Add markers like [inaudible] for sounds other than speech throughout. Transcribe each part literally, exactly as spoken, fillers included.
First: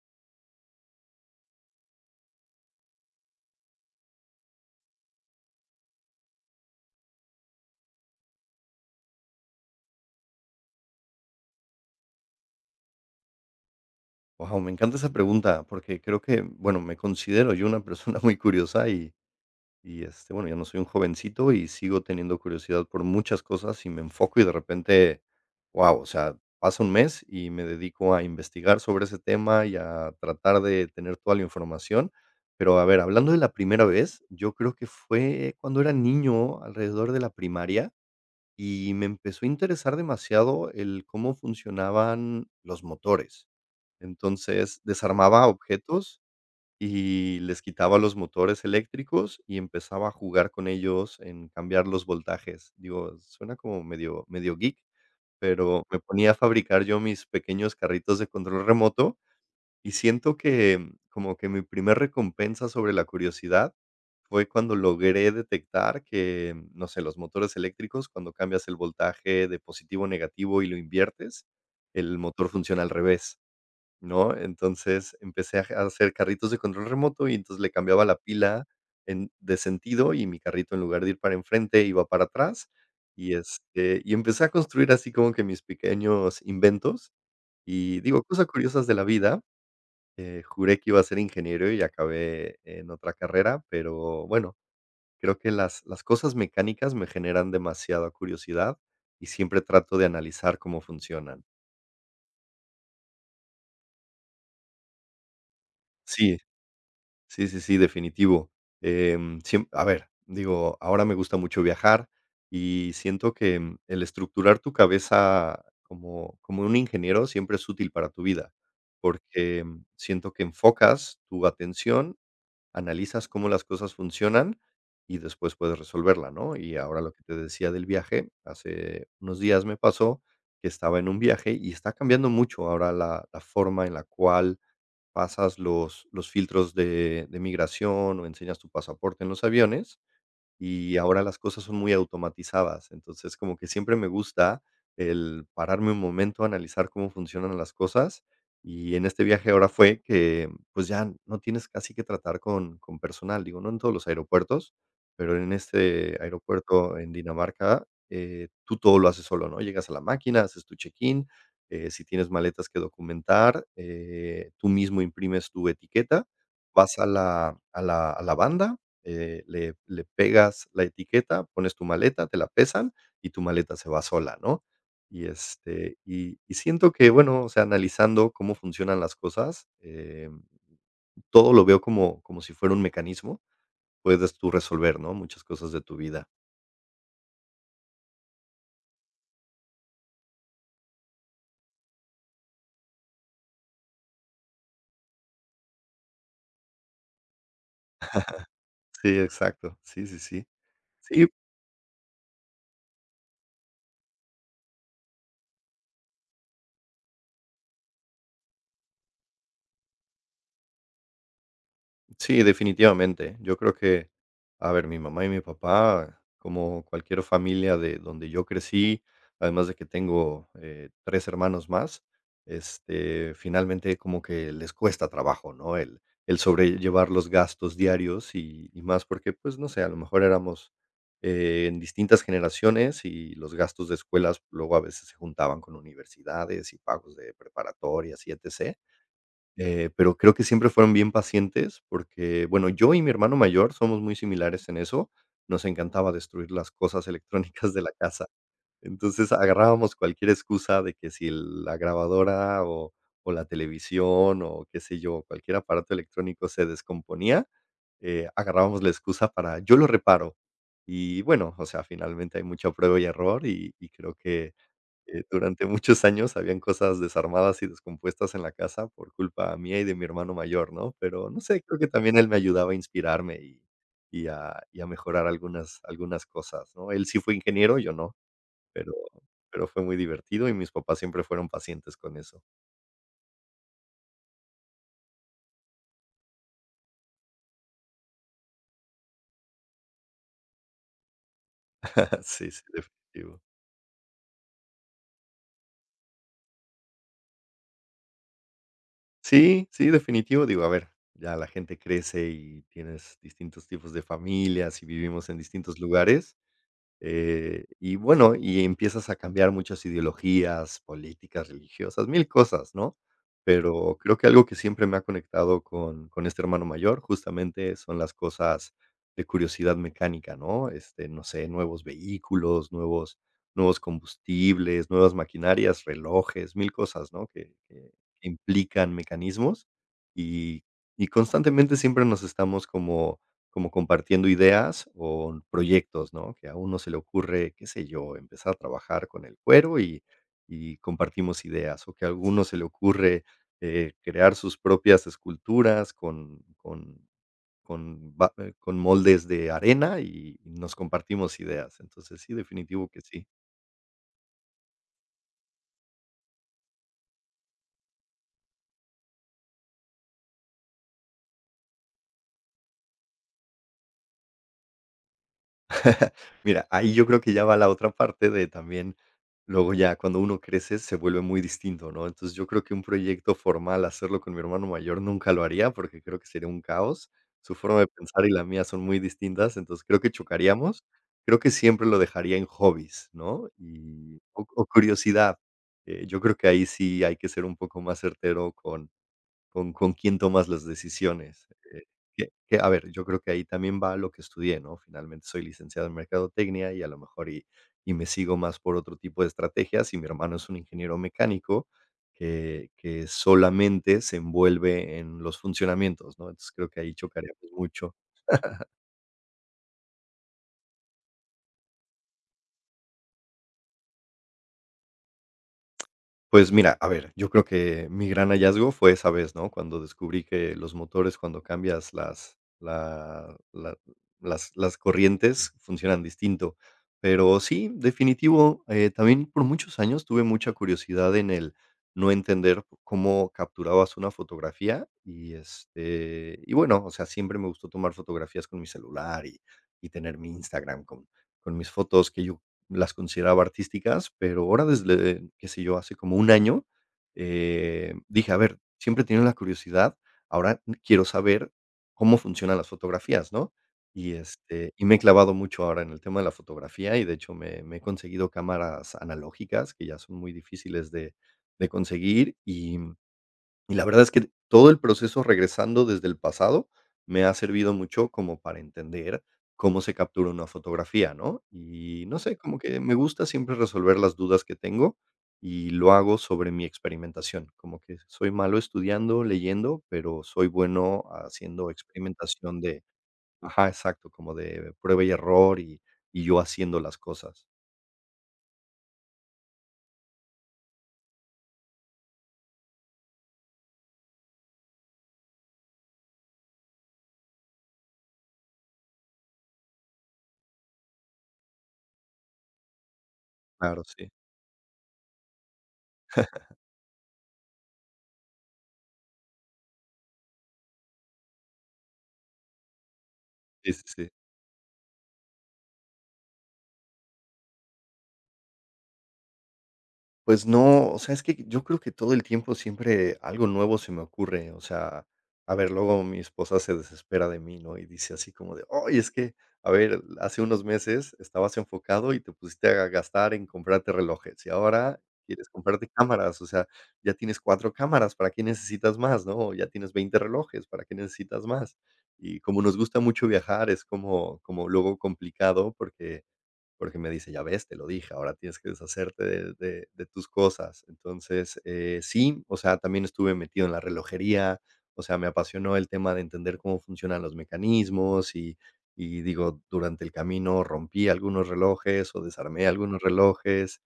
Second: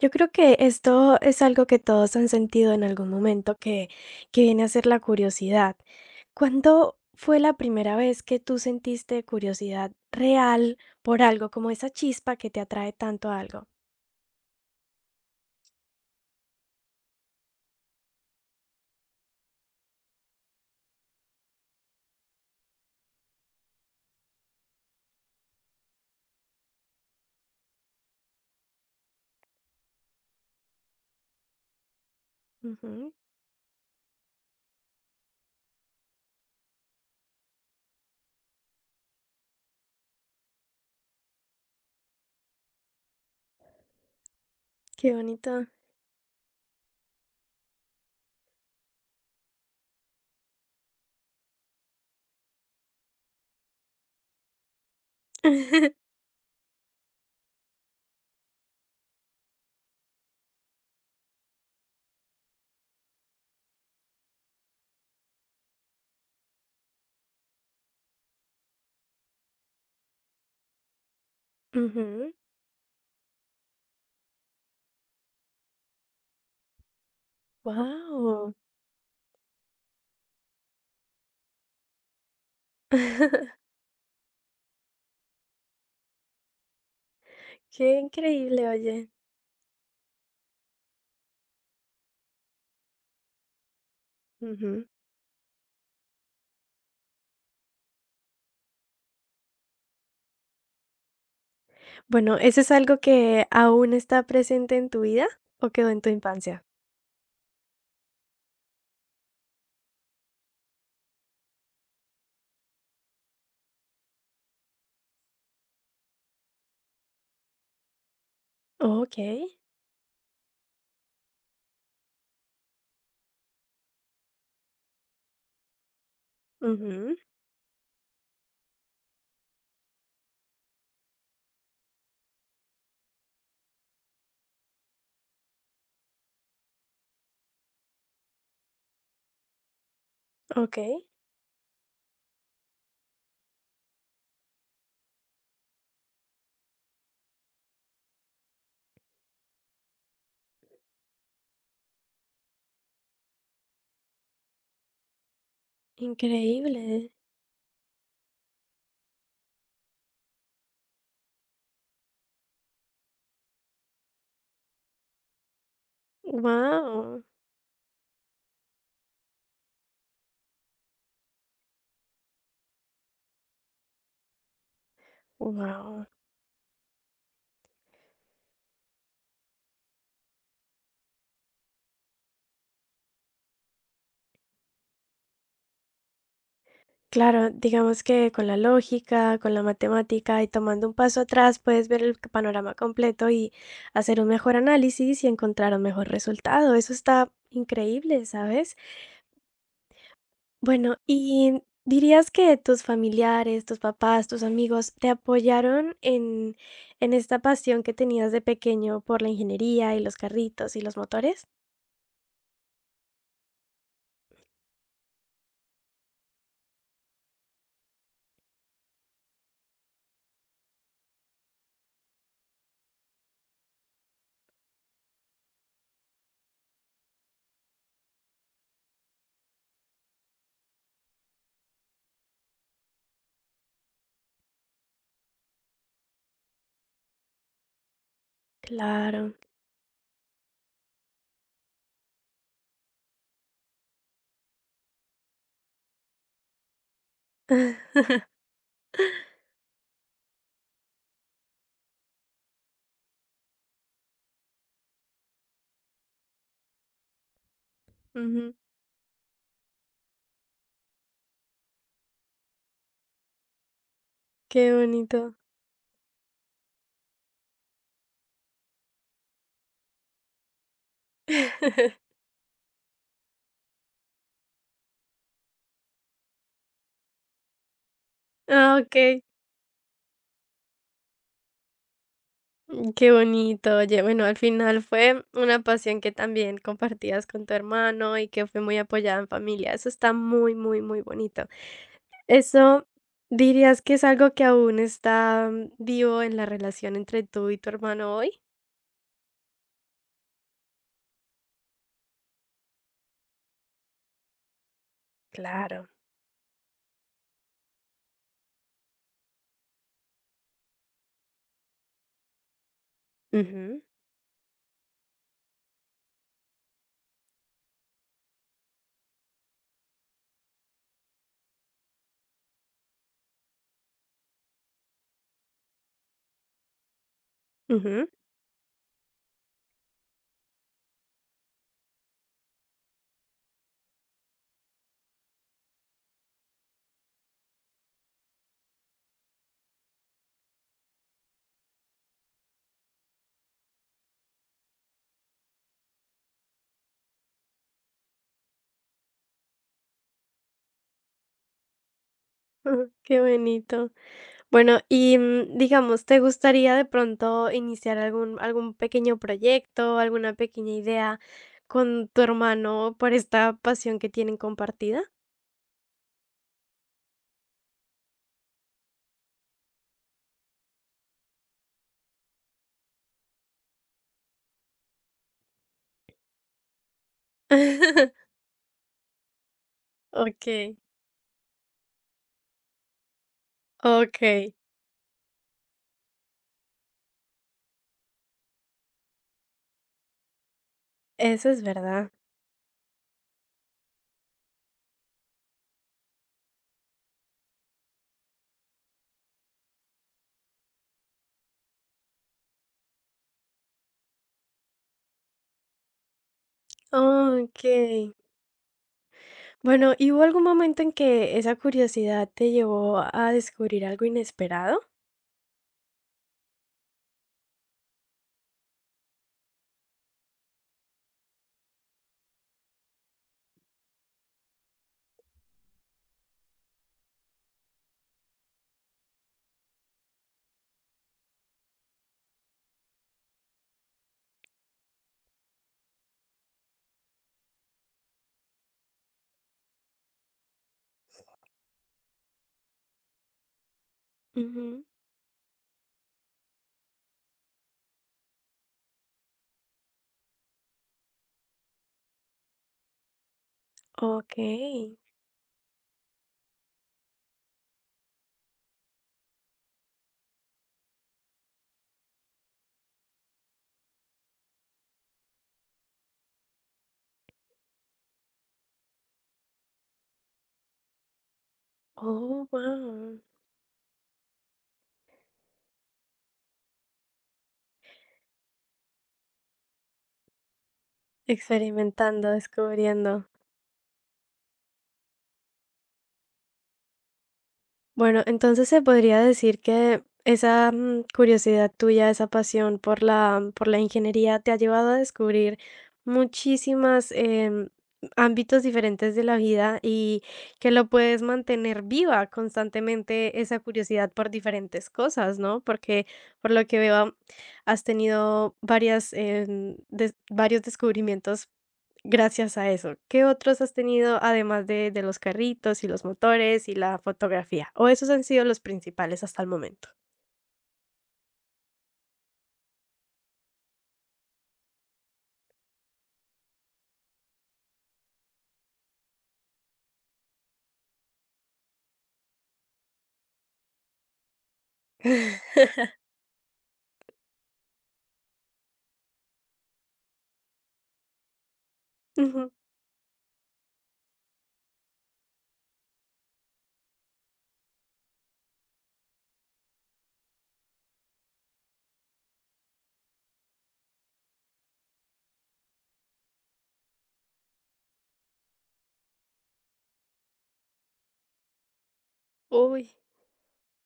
Yo creo que esto es algo que todos han sentido en algún momento que, que viene a ser la curiosidad. ¿Cuándo fue la primera vez que tú sentiste curiosidad real por algo, como esa chispa que te atrae tanto a algo? Wow, me encanta esa pregunta, porque creo que, bueno, me considero yo una persona [laughs] muy curiosa y y, este, bueno, ya no soy un jovencito y sigo teniendo curiosidad por muchas cosas y me enfoco y de repente, wow, o sea, pasa un mes y me dedico a investigar sobre ese tema y a tratar de tener toda la información. Pero, a ver, Ujú, hablando de la primera vez, yo creo que fue cuando era niño, alrededor de la primaria, y me empezó a interesar demasiado el cómo funcionaban los motores. Entonces, qué desarmaba bonito. objetos y les quitaba los motores eléctricos y empezaba a jugar con ellos en cambiar los voltajes. Digo, suena como medio medio geek, pero me [laughs] ponía a fabricar yo mis pequeños carritos de control remoto y siento que como que mi primer recompensa sobre la curiosidad fue cuando logré detectar que, no sé, los motores eléctricos, cuando cambias el voltaje de positivo a negativo y lo inviertes, el Ujú. motor funciona al revés, ¿no? Entonces, empecé a ja a hacer carritos de control remoto y entonces le cambiaba la Wow. pila en de sentido y mi carrito en lugar de ir para enfrente iba para atrás y, [laughs] este, y empecé a construir así como que mis pequeños inventos Qué y digo, cosas increíble, curiosas de la oye. vida, eh, juré que iba a ser ingeniero y acabé en otra carrera, pero bueno, Ujú. creo que las las cosas mecánicas me generan demasiada curiosidad y siempre trato de analizar cómo funcionan. Bueno, ¿eso es algo que aún está presente en tu vida o quedó en tu Sí. infancia? Sí, sí, sí, definitivo. Em, siem A ver, digo, ahora me gusta mucho viajar y siento que, mm, el estructurar tu cabeza como como un ingeniero siempre es útil para tu vida, Ok. porque, mm, siento que enfocas tu atención, analizas cómo las cosas funcionan y después puedes resolverla, ¿no? Y ahora lo Ujú. que te decía del viaje, hace unos días me pasó que estaba en un viaje y está cambiando mucho ahora la la forma en la cual pasas los los filtros de de migración o enseñas tu pasaporte en los aviones Ok. y ahora las cosas son muy automatizadas. Entonces, como que siempre me gusta el pararme un momento, analizar cómo funcionan las cosas. Y en este viaje ahora fue que, pues ya no tienes casi que tratar con, con personal, digo, no en todos los aeropuertos, pero en este Increíble. aeropuerto en Dinamarca, eh, tú todo lo haces solo, ¿no? Llegas a la máquina, haces tu check-in, eh, si tienes maletas que documentar, eh, tú mismo imprimes tu etiqueta, vas a Wow, la, a la, a la banda, eh, le le pegas la etiqueta, pones tu maleta, te la pesan y tu maleta se va sola, ¿no? Y, este, wow. y y siento que, bueno, o sea, analizando cómo funcionan las cosas, em, todo lo veo como como si fuera un mecanismo, puedes tú resolver, ¿no?, muchas cosas de tu vida. Claro, digamos que con la lógica, con la matemática y tomando un paso atrás, puedes ver el panorama completo y hacer un mejor análisis y encontrar un mejor resultado. Eso está increíble, ¿sabes? Sí, exacto. Sí, sí, sí. Bueno, Sí, ¿y dirías que tus familiares, tus papás, tus amigos te apoyaron en, en esta pasión que tenías de pequeño por la ingeniería y los carritos y los motores? sí, definitivamente. Yo creo que, a ver, mi mamá y mi papá, como cualquier familia de donde yo crecí, además de que tengo eh, tres hermanos más, este, finalmente como que les cuesta trabajo, ¿no? El, el sobrellevar los gastos diarios y, y más porque, pues, no sé, a lo mejor éramos eh, en distintas generaciones y los gastos de escuelas luego a veces se juntaban con universidades y pagos de preparatorias y etcétera. Claro. Eh, pero creo que siempre fueron bien pacientes porque, bueno, yo y mi hermano mayor somos muy similares en eso. Nos encantaba destruir las cosas [laughs] electrónicas de la [laughs] casa. Entonces agarrábamos cualquier excusa de que si el- la grabadora o, o la televisión o qué sé yo, cualquier aparato electrónico se descomponía, eh, Ujú. agarrábamos la excusa para yo lo reparo. Y bueno, o sea, finalmente hay mucho prueba y error y, y creo que Qué eh, bonito. durante muchos años habían cosas desarmadas y descompuestas en la casa por culpa mía y de mi hermano mayor, ¿no? Pero no sé, creo que [laughs] también él me ayudaba a inspirarme y y a y a mejorar algunas algunas cosas, ¿no? Él sí fue ingeniero, yo no, Ah, pero okey. pero fue muy divertido y mis papás siempre fueron pacientes con eso. Mm, qué bonito. Oye, bueno, al final fue una pasión que también compartías con tu hermano y que fue muy apoyada en familia. Eso está muy, muy, muy bonito. [laughs] Sí, sí, ¿Eso definitivo. dirías que es algo que aún está mm, vivo en la relación entre tú y tu hermano hoy? Sí, sí, definitivo. Digo, a ver, ya la gente crece y tienes distintos tipos de familias y vivimos en distintos Claro. lugares. Eh, y bueno, y empiezas a cambiar muchas ideologías, políticas, religiosas, mil cosas, ¿no? Ujú, Pero creo que algo que siempre me ha conectado con con este hermano mayor, justamente, son las cosas de curiosidad mecánica, ¿no? Este, no sé, nuevos vehículos, nuevos nuevos combustibles, nuevas maquinarias, relojes, mil cosas, ¿no? Que que ujú. implican mecanismos y y constantemente siempre nos estamos como como compartiendo ideas o proyectos, ¿no? Que a uno se le ocurre, qué sé yo, empezar a trabajar con el cuero y, y compartimos ideas, o que a alguno se le ocurre eh, crear sus propias esculturas con, con, con, ba- eh, con moldes de arena y nos compartimos ideas. Entonces, sí, definitivo [laughs] que Qué sí. bonito. Bueno, y, mm, digamos, ¿te gustaría de pronto iniciar algún algún pequeño proyecto, alguna pequeña idea con tu hermano por esta pasión que tienen compartida? Mira, ahí yo creo que ya va la otra parte de también luego ya cuando uno crece se vuelve muy distinto, ¿no? Entonces, yo creo que un proyecto formal, hacerlo con mi hermano mayor nunca lo haría, porque creo que sería un caos. Su forma de pensar y [laughs] la mía son muy distintas, entonces creo que Okey, chocaríamos. Creo que siempre lo dejaría en hobbies, ¿no? Y o okey, o curiosidad. Eh, yo creo que ahí sí hay que ser un poco más certero con ¿Con con quién tomas las decisiones? eso es Eh, verdad. que que, a ver, yo creo que ahí también va lo que estudié, ¿no? Finalmente soy licenciado en mercadotecnia y a lo mejor y y me sigo más por otro tipo de estrategias, y mi hermano es un ingeniero mecánico que que solamente se envuelve en los funcionamientos, ¿no? Entonces, creo que ahí chocaríamos mucho. Okey. Bueno, ¿y hubo algún momento en que esa curiosidad te llevó a descubrir algo inesperado? Pues mira, a ver, yo creo que mi gran hallazgo fue esa vez, ¿no? Cuando descubrí que los motores, cuando cambias las la la las las corrientes, funcionan distinto. Pero sí, definitivo, eh, también por muchos años tuve mucha curiosidad en el no entender cómo capturabas una fotografía y, este, y bueno, o sea, siempre me gustó tomar fotografías con mi celular y y tener mi Instagram con con mis fotos que yo las consideraba artísticas, pero ahora Ujú. desde, qué sé yo, hace como un año, eh, dije, a ver, siempre he tenido la curiosidad, ahora quiero saber cómo funcionan las fotografías, ¿no? Y, este, Okey. Y me he clavado mucho ahora en el tema de la fotografía y de hecho me, me he conseguido cámaras analógicas que ya son muy difíciles de, de conseguir y la verdad es que todo el proceso regresando desde el pasado me ha servido mucho como para entender cómo se captura una fotografía, ¿no? Y no sé, Oh, como que me wow. gusta siempre resolver las dudas que tengo y lo hago sobre mi experimentación. Como que soy malo estudiando, leyendo, pero soy bueno haciendo Experimentando, experimentación de, descubriendo. ajá, exacto, como de prueba y error y, y yo haciendo las cosas. Bueno, entonces se podría decir que esa mm, curiosidad tuya, esa pasión por la, mm, por la ingeniería te ha llevado a descubrir muchísimas em, ámbitos diferentes de la vida y que lo puedes mantener viva constantemente esa Claro, sí. curiosidad por diferentes cosas, ¿no? Porque por lo que veo has tenido varias, em, des- varios descubrimientos. Gracias a eso, ¿qué otros Sí, has sí, sí. tenido además de de los carritos y los motores y la fotografía? ¿O esos han sido los principales hasta el momento? Pues no, o sea, es que yo creo que todo el tiempo siempre algo nuevo se me ocurre, o sea, a ver, luego mi esposa se desespera de mí, ¿no? Y dice así como de, oye, es que, a ver, hace unos meses estabas enfocado y te pusiste a gastar en comprarte relojes y ahora quieres [laughs] comprarte cámaras, o sea, ya tienes cuatro cámaras, ¿para qué necesitas más, no? Ya tienes veinte relojes, ¿para qué necesitas más? Y Ujú. como nos gusta mucho viajar, es como, como luego complicado porque porque me dice: "Ya ves, te lo dije, ahora tienes que deshacerte de de de tus cosas". Entonces, eh, sí, o sea, también estuve metido en la relojería, o sea, me apasionó el tema de entender cómo funcionan los mecanismos y y digo, durante el camino rompí algunos relojes o desarmé Uy. algunos relojes.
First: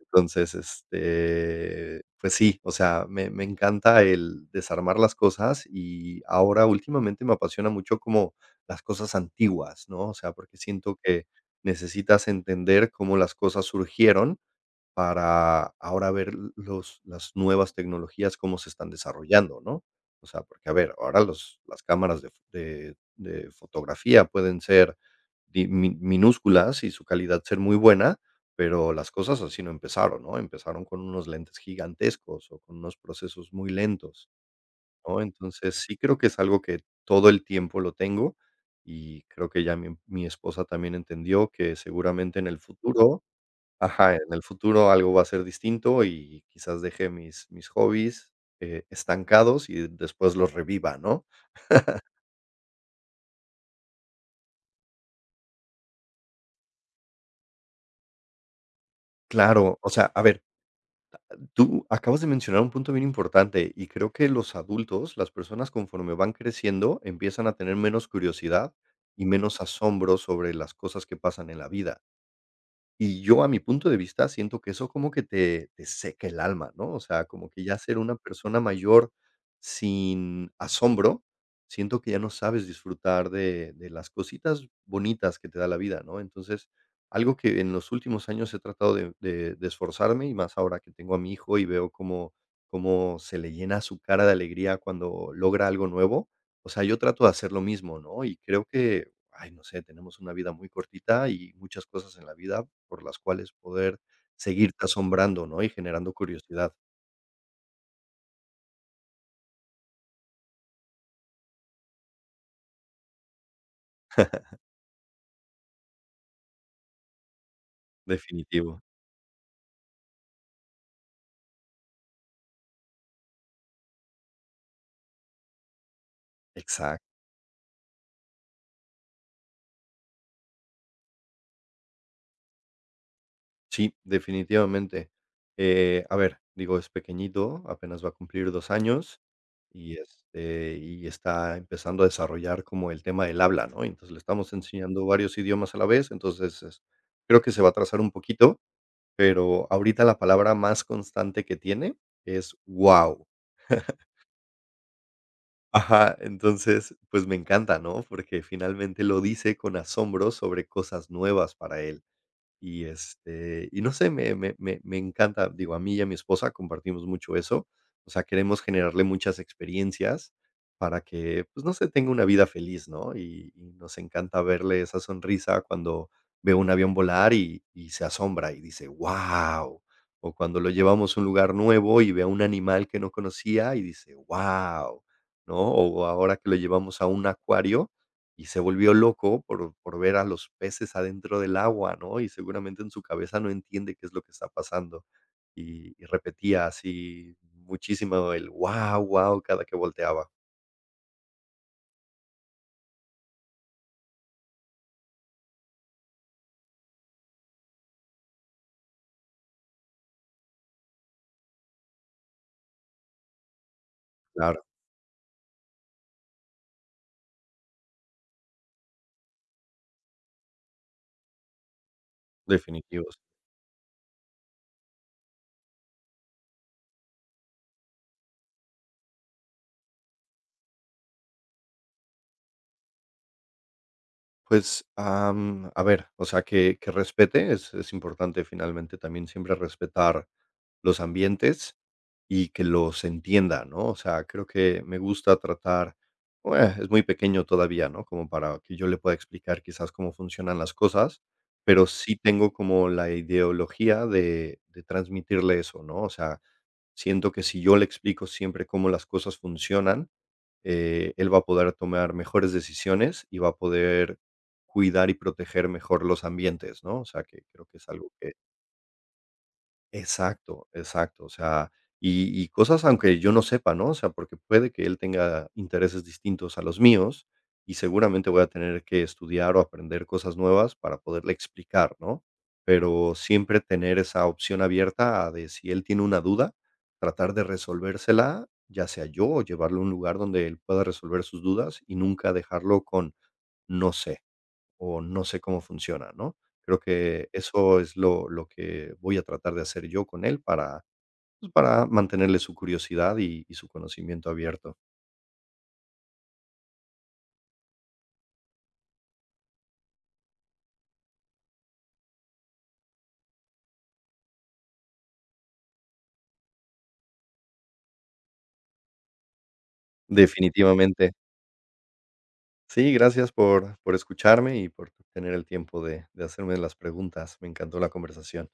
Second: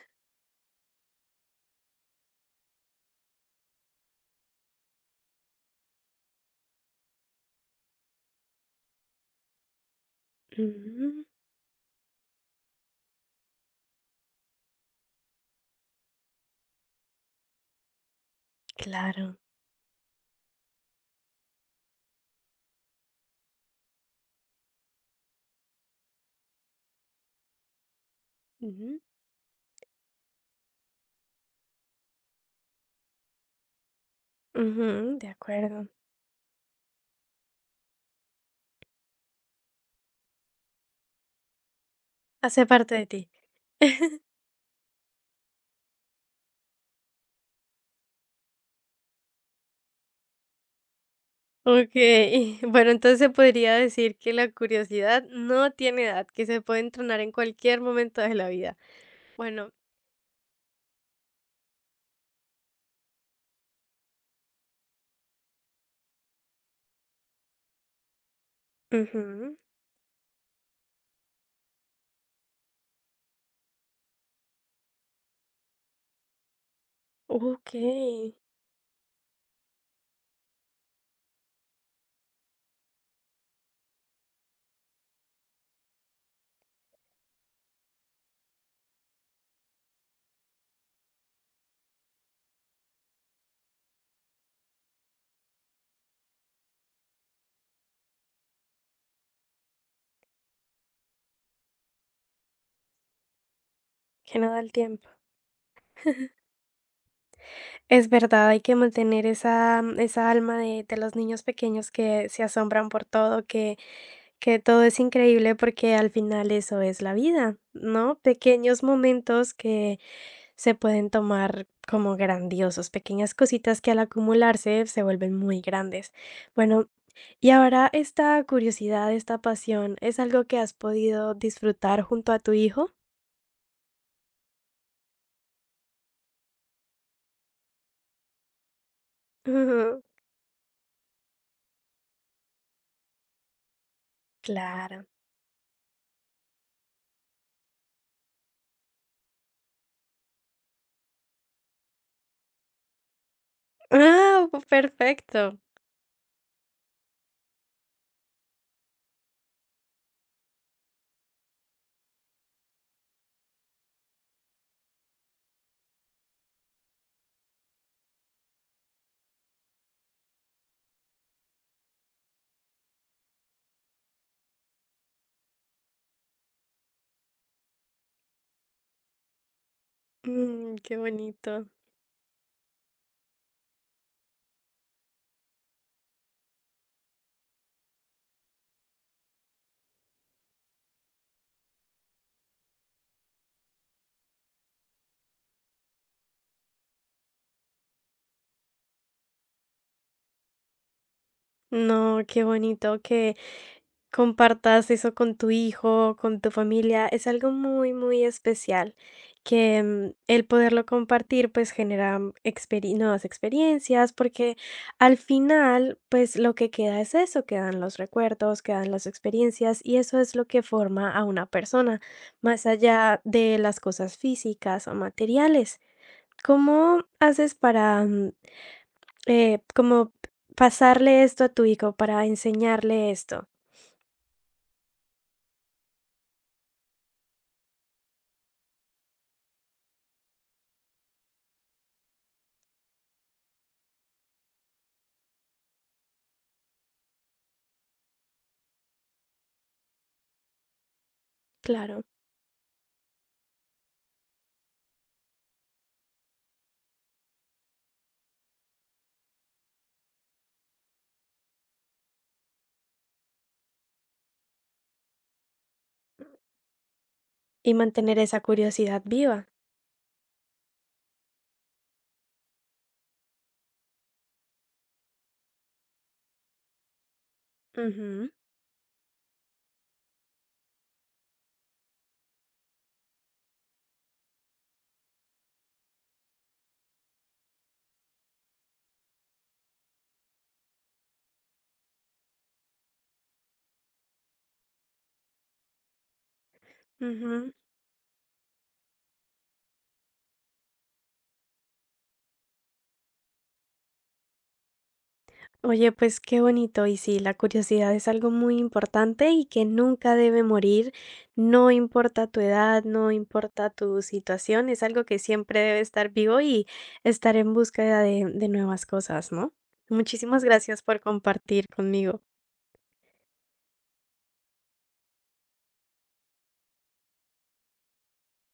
Entonces, este, pues sí, o sea, me me encanta el desarmar las cosas y ahora últimamente me apasiona mucho como las cosas antiguas, ¿no? O sea, porque siento Mm, que necesitas entender cómo las cosas surgieron para ahora ver los las nuevas tecnologías, cómo se están claro. desarrollando, ¿no? O sea, porque, a ver, ahora los las cámaras de f de de fotografía pueden ser di mi minúsculas y su calidad ser muy buena, pero Ujú. las cosas así no empezaron, ¿no? Empezaron con unos lentes gigantescos o con unos procesos muy lentos, Ujú, ¿no? de Entonces, acuerdo. sí creo que es algo que todo el tiempo lo tengo, y creo que ya mi mi esposa también entendió que seguramente en el Hace parte de futuro ti. [laughs] ajá, en el futuro algo va a ser distinto y quizás deje mis mis hobbies, eh, estancados y después los reviva, ¿no? Okey. [laughs] Bueno, entonces se podría decir que la curiosidad no tiene edad, que se puede entrenar en cualquier momento de la vida. Bueno, Claro, o sea, a ver, tú acabas de mencionar un punto bien importante y creo que los adultos, las personas conforme van creciendo, empiezan a tener menos curiosidad y ujú. menos asombro sobre las cosas que pasan en la vida. Y yo, a mi punto de vista, siento que eso como que te te seca el alma, ¿no? O sea, como que ya ser una Okey, persona mayor sin asombro, siento que ya no sabes disfrutar de de las cositas bonitas que te da la vida, ¿no? Entonces, algo que en los últimos años he tratado de de de esforzarme, y más ahora que tengo a mi hijo y veo cómo cómo se le llena su cara de alegría cuando logra algo nuevo, o sea, yo trato de hacer lo mismo, ¿no? Y creo que ay, no sé, tenemos una vida muy cortita y muchas cosas en la vida por las cuales poder que no da el seguirte tiempo. asombrando, ¿no? Y generando curiosidad. Es verdad, hay que mantener esa esa alma de de los niños pequeños que se asombran por todo, que que todo es increíble, porque al final eso es la vida, ¿no? Definitivo. Pequeños momentos que se pueden tomar como grandiosos, pequeñas cositas que al acumularse se vuelven muy grandes. Bueno, Exacto. y ahora esta curiosidad, esta pasión, ¿es algo que has podido disfrutar junto a tu hijo? Sí, definitivamente. Eh, a ver, digo, es pequeñito, apenas va a cumplir dos años [laughs] y, Ujú, este, y está empezando a desarrollar como el tema del habla, ¿no? Entonces, le estamos claro. enseñando varios idiomas a la vez, entonces, es creo que se va a atrasar un poquito, pero ahorita la palabra más constante que tiene es wow. [laughs] Ah, perfecto. Ajá, entonces, pues me encanta, ¿no? Porque finalmente lo dice con asombro sobre cosas nuevas para él. Y, este, y no sé, me me me me encanta, digo, a mí y a mi esposa compartimos mucho eso, o sea, queremos generarle muchas experiencias para que, pues, no sé, tenga una vida feliz, ¿no? Y y nos encanta verle esa sonrisa cuando ve un avión volar y y se asombra y dice: wow. O cuando lo Mm, qué llevamos a un lugar bonito. nuevo y ve a un animal que no conocía y dice: wow, ¿no? O ahora que lo llevamos a un acuario y se volvió loco por por ver a los peces adentro del agua, ¿no? Y seguramente en su cabeza no entiende qué es lo que está pasando. Y y repetía así muchísimo el: wow, wow, cada que volteaba. No, qué bonito que compartas eso con tu hijo, con tu familia, es algo muy, muy especial que mm, el poderlo compartir pues genera mm, experi- nuevas experiencias porque Claro, al final pues lo que queda es eso, quedan los recuerdos, quedan las experiencias y eso es lo que forma a una persona más definitivo. allá de las cosas físicas o materiales. ¿Cómo haces para mm, eh, como pasarle esto a tu hijo, para enseñarle esto? Pues, am, a ver, o sea, que que respete, es es importante finalmente también siempre respetar los ambientes y que los entienda, ¿no? O sea, creo que me gusta tratar, bueno, es muy pequeño todavía, ¿no? Como para que yo le pueda explicar quizás cómo funcionan las cosas, pero Claro. sí tengo como la ideología de de transmitirle eso, ¿no? O sea, siento que si yo le explico siempre cómo las cosas funcionan, eh, él va a poder tomar mejores decisiones y va a poder cuidar y proteger mejor los ambientes, ¿no? O sea, que creo Y que es algo mantener que esa curiosidad viva. exacto, exacto. O sea, y y cosas aunque yo no sepa, ¿no? O sea, porque puede que él tenga intereses distintos a los míos, y Ujú, seguramente voy a tener que estudiar o aprender cosas nuevas para poderle explicar, ¿no? Pero siempre tener esa opción abierta a de si él tiene una duda, tratar de resolvérsela, ya sea yo, o llevarlo a un lugar donde él pueda resolver sus dudas y nunca dejarlo con no sé o no sé cómo funciona, ¿no? Creo que ujú. eso es lo lo que voy a tratar de hacer yo con él para, pues, para mantenerle su curiosidad y y su conocimiento abierto. Oye, pues qué bonito. Y sí, la curiosidad es algo muy importante y que nunca debe morir, no importa tu edad, no importa tu situación, es algo que siempre debe estar vivo y estar en búsqueda de, de nuevas cosas, ¿no? Muchísimas gracias por Definitivamente. compartir conmigo. Sí, gracias por por escucharme y por tener el tiempo de de hacerme las preguntas. Me encantó la conversación.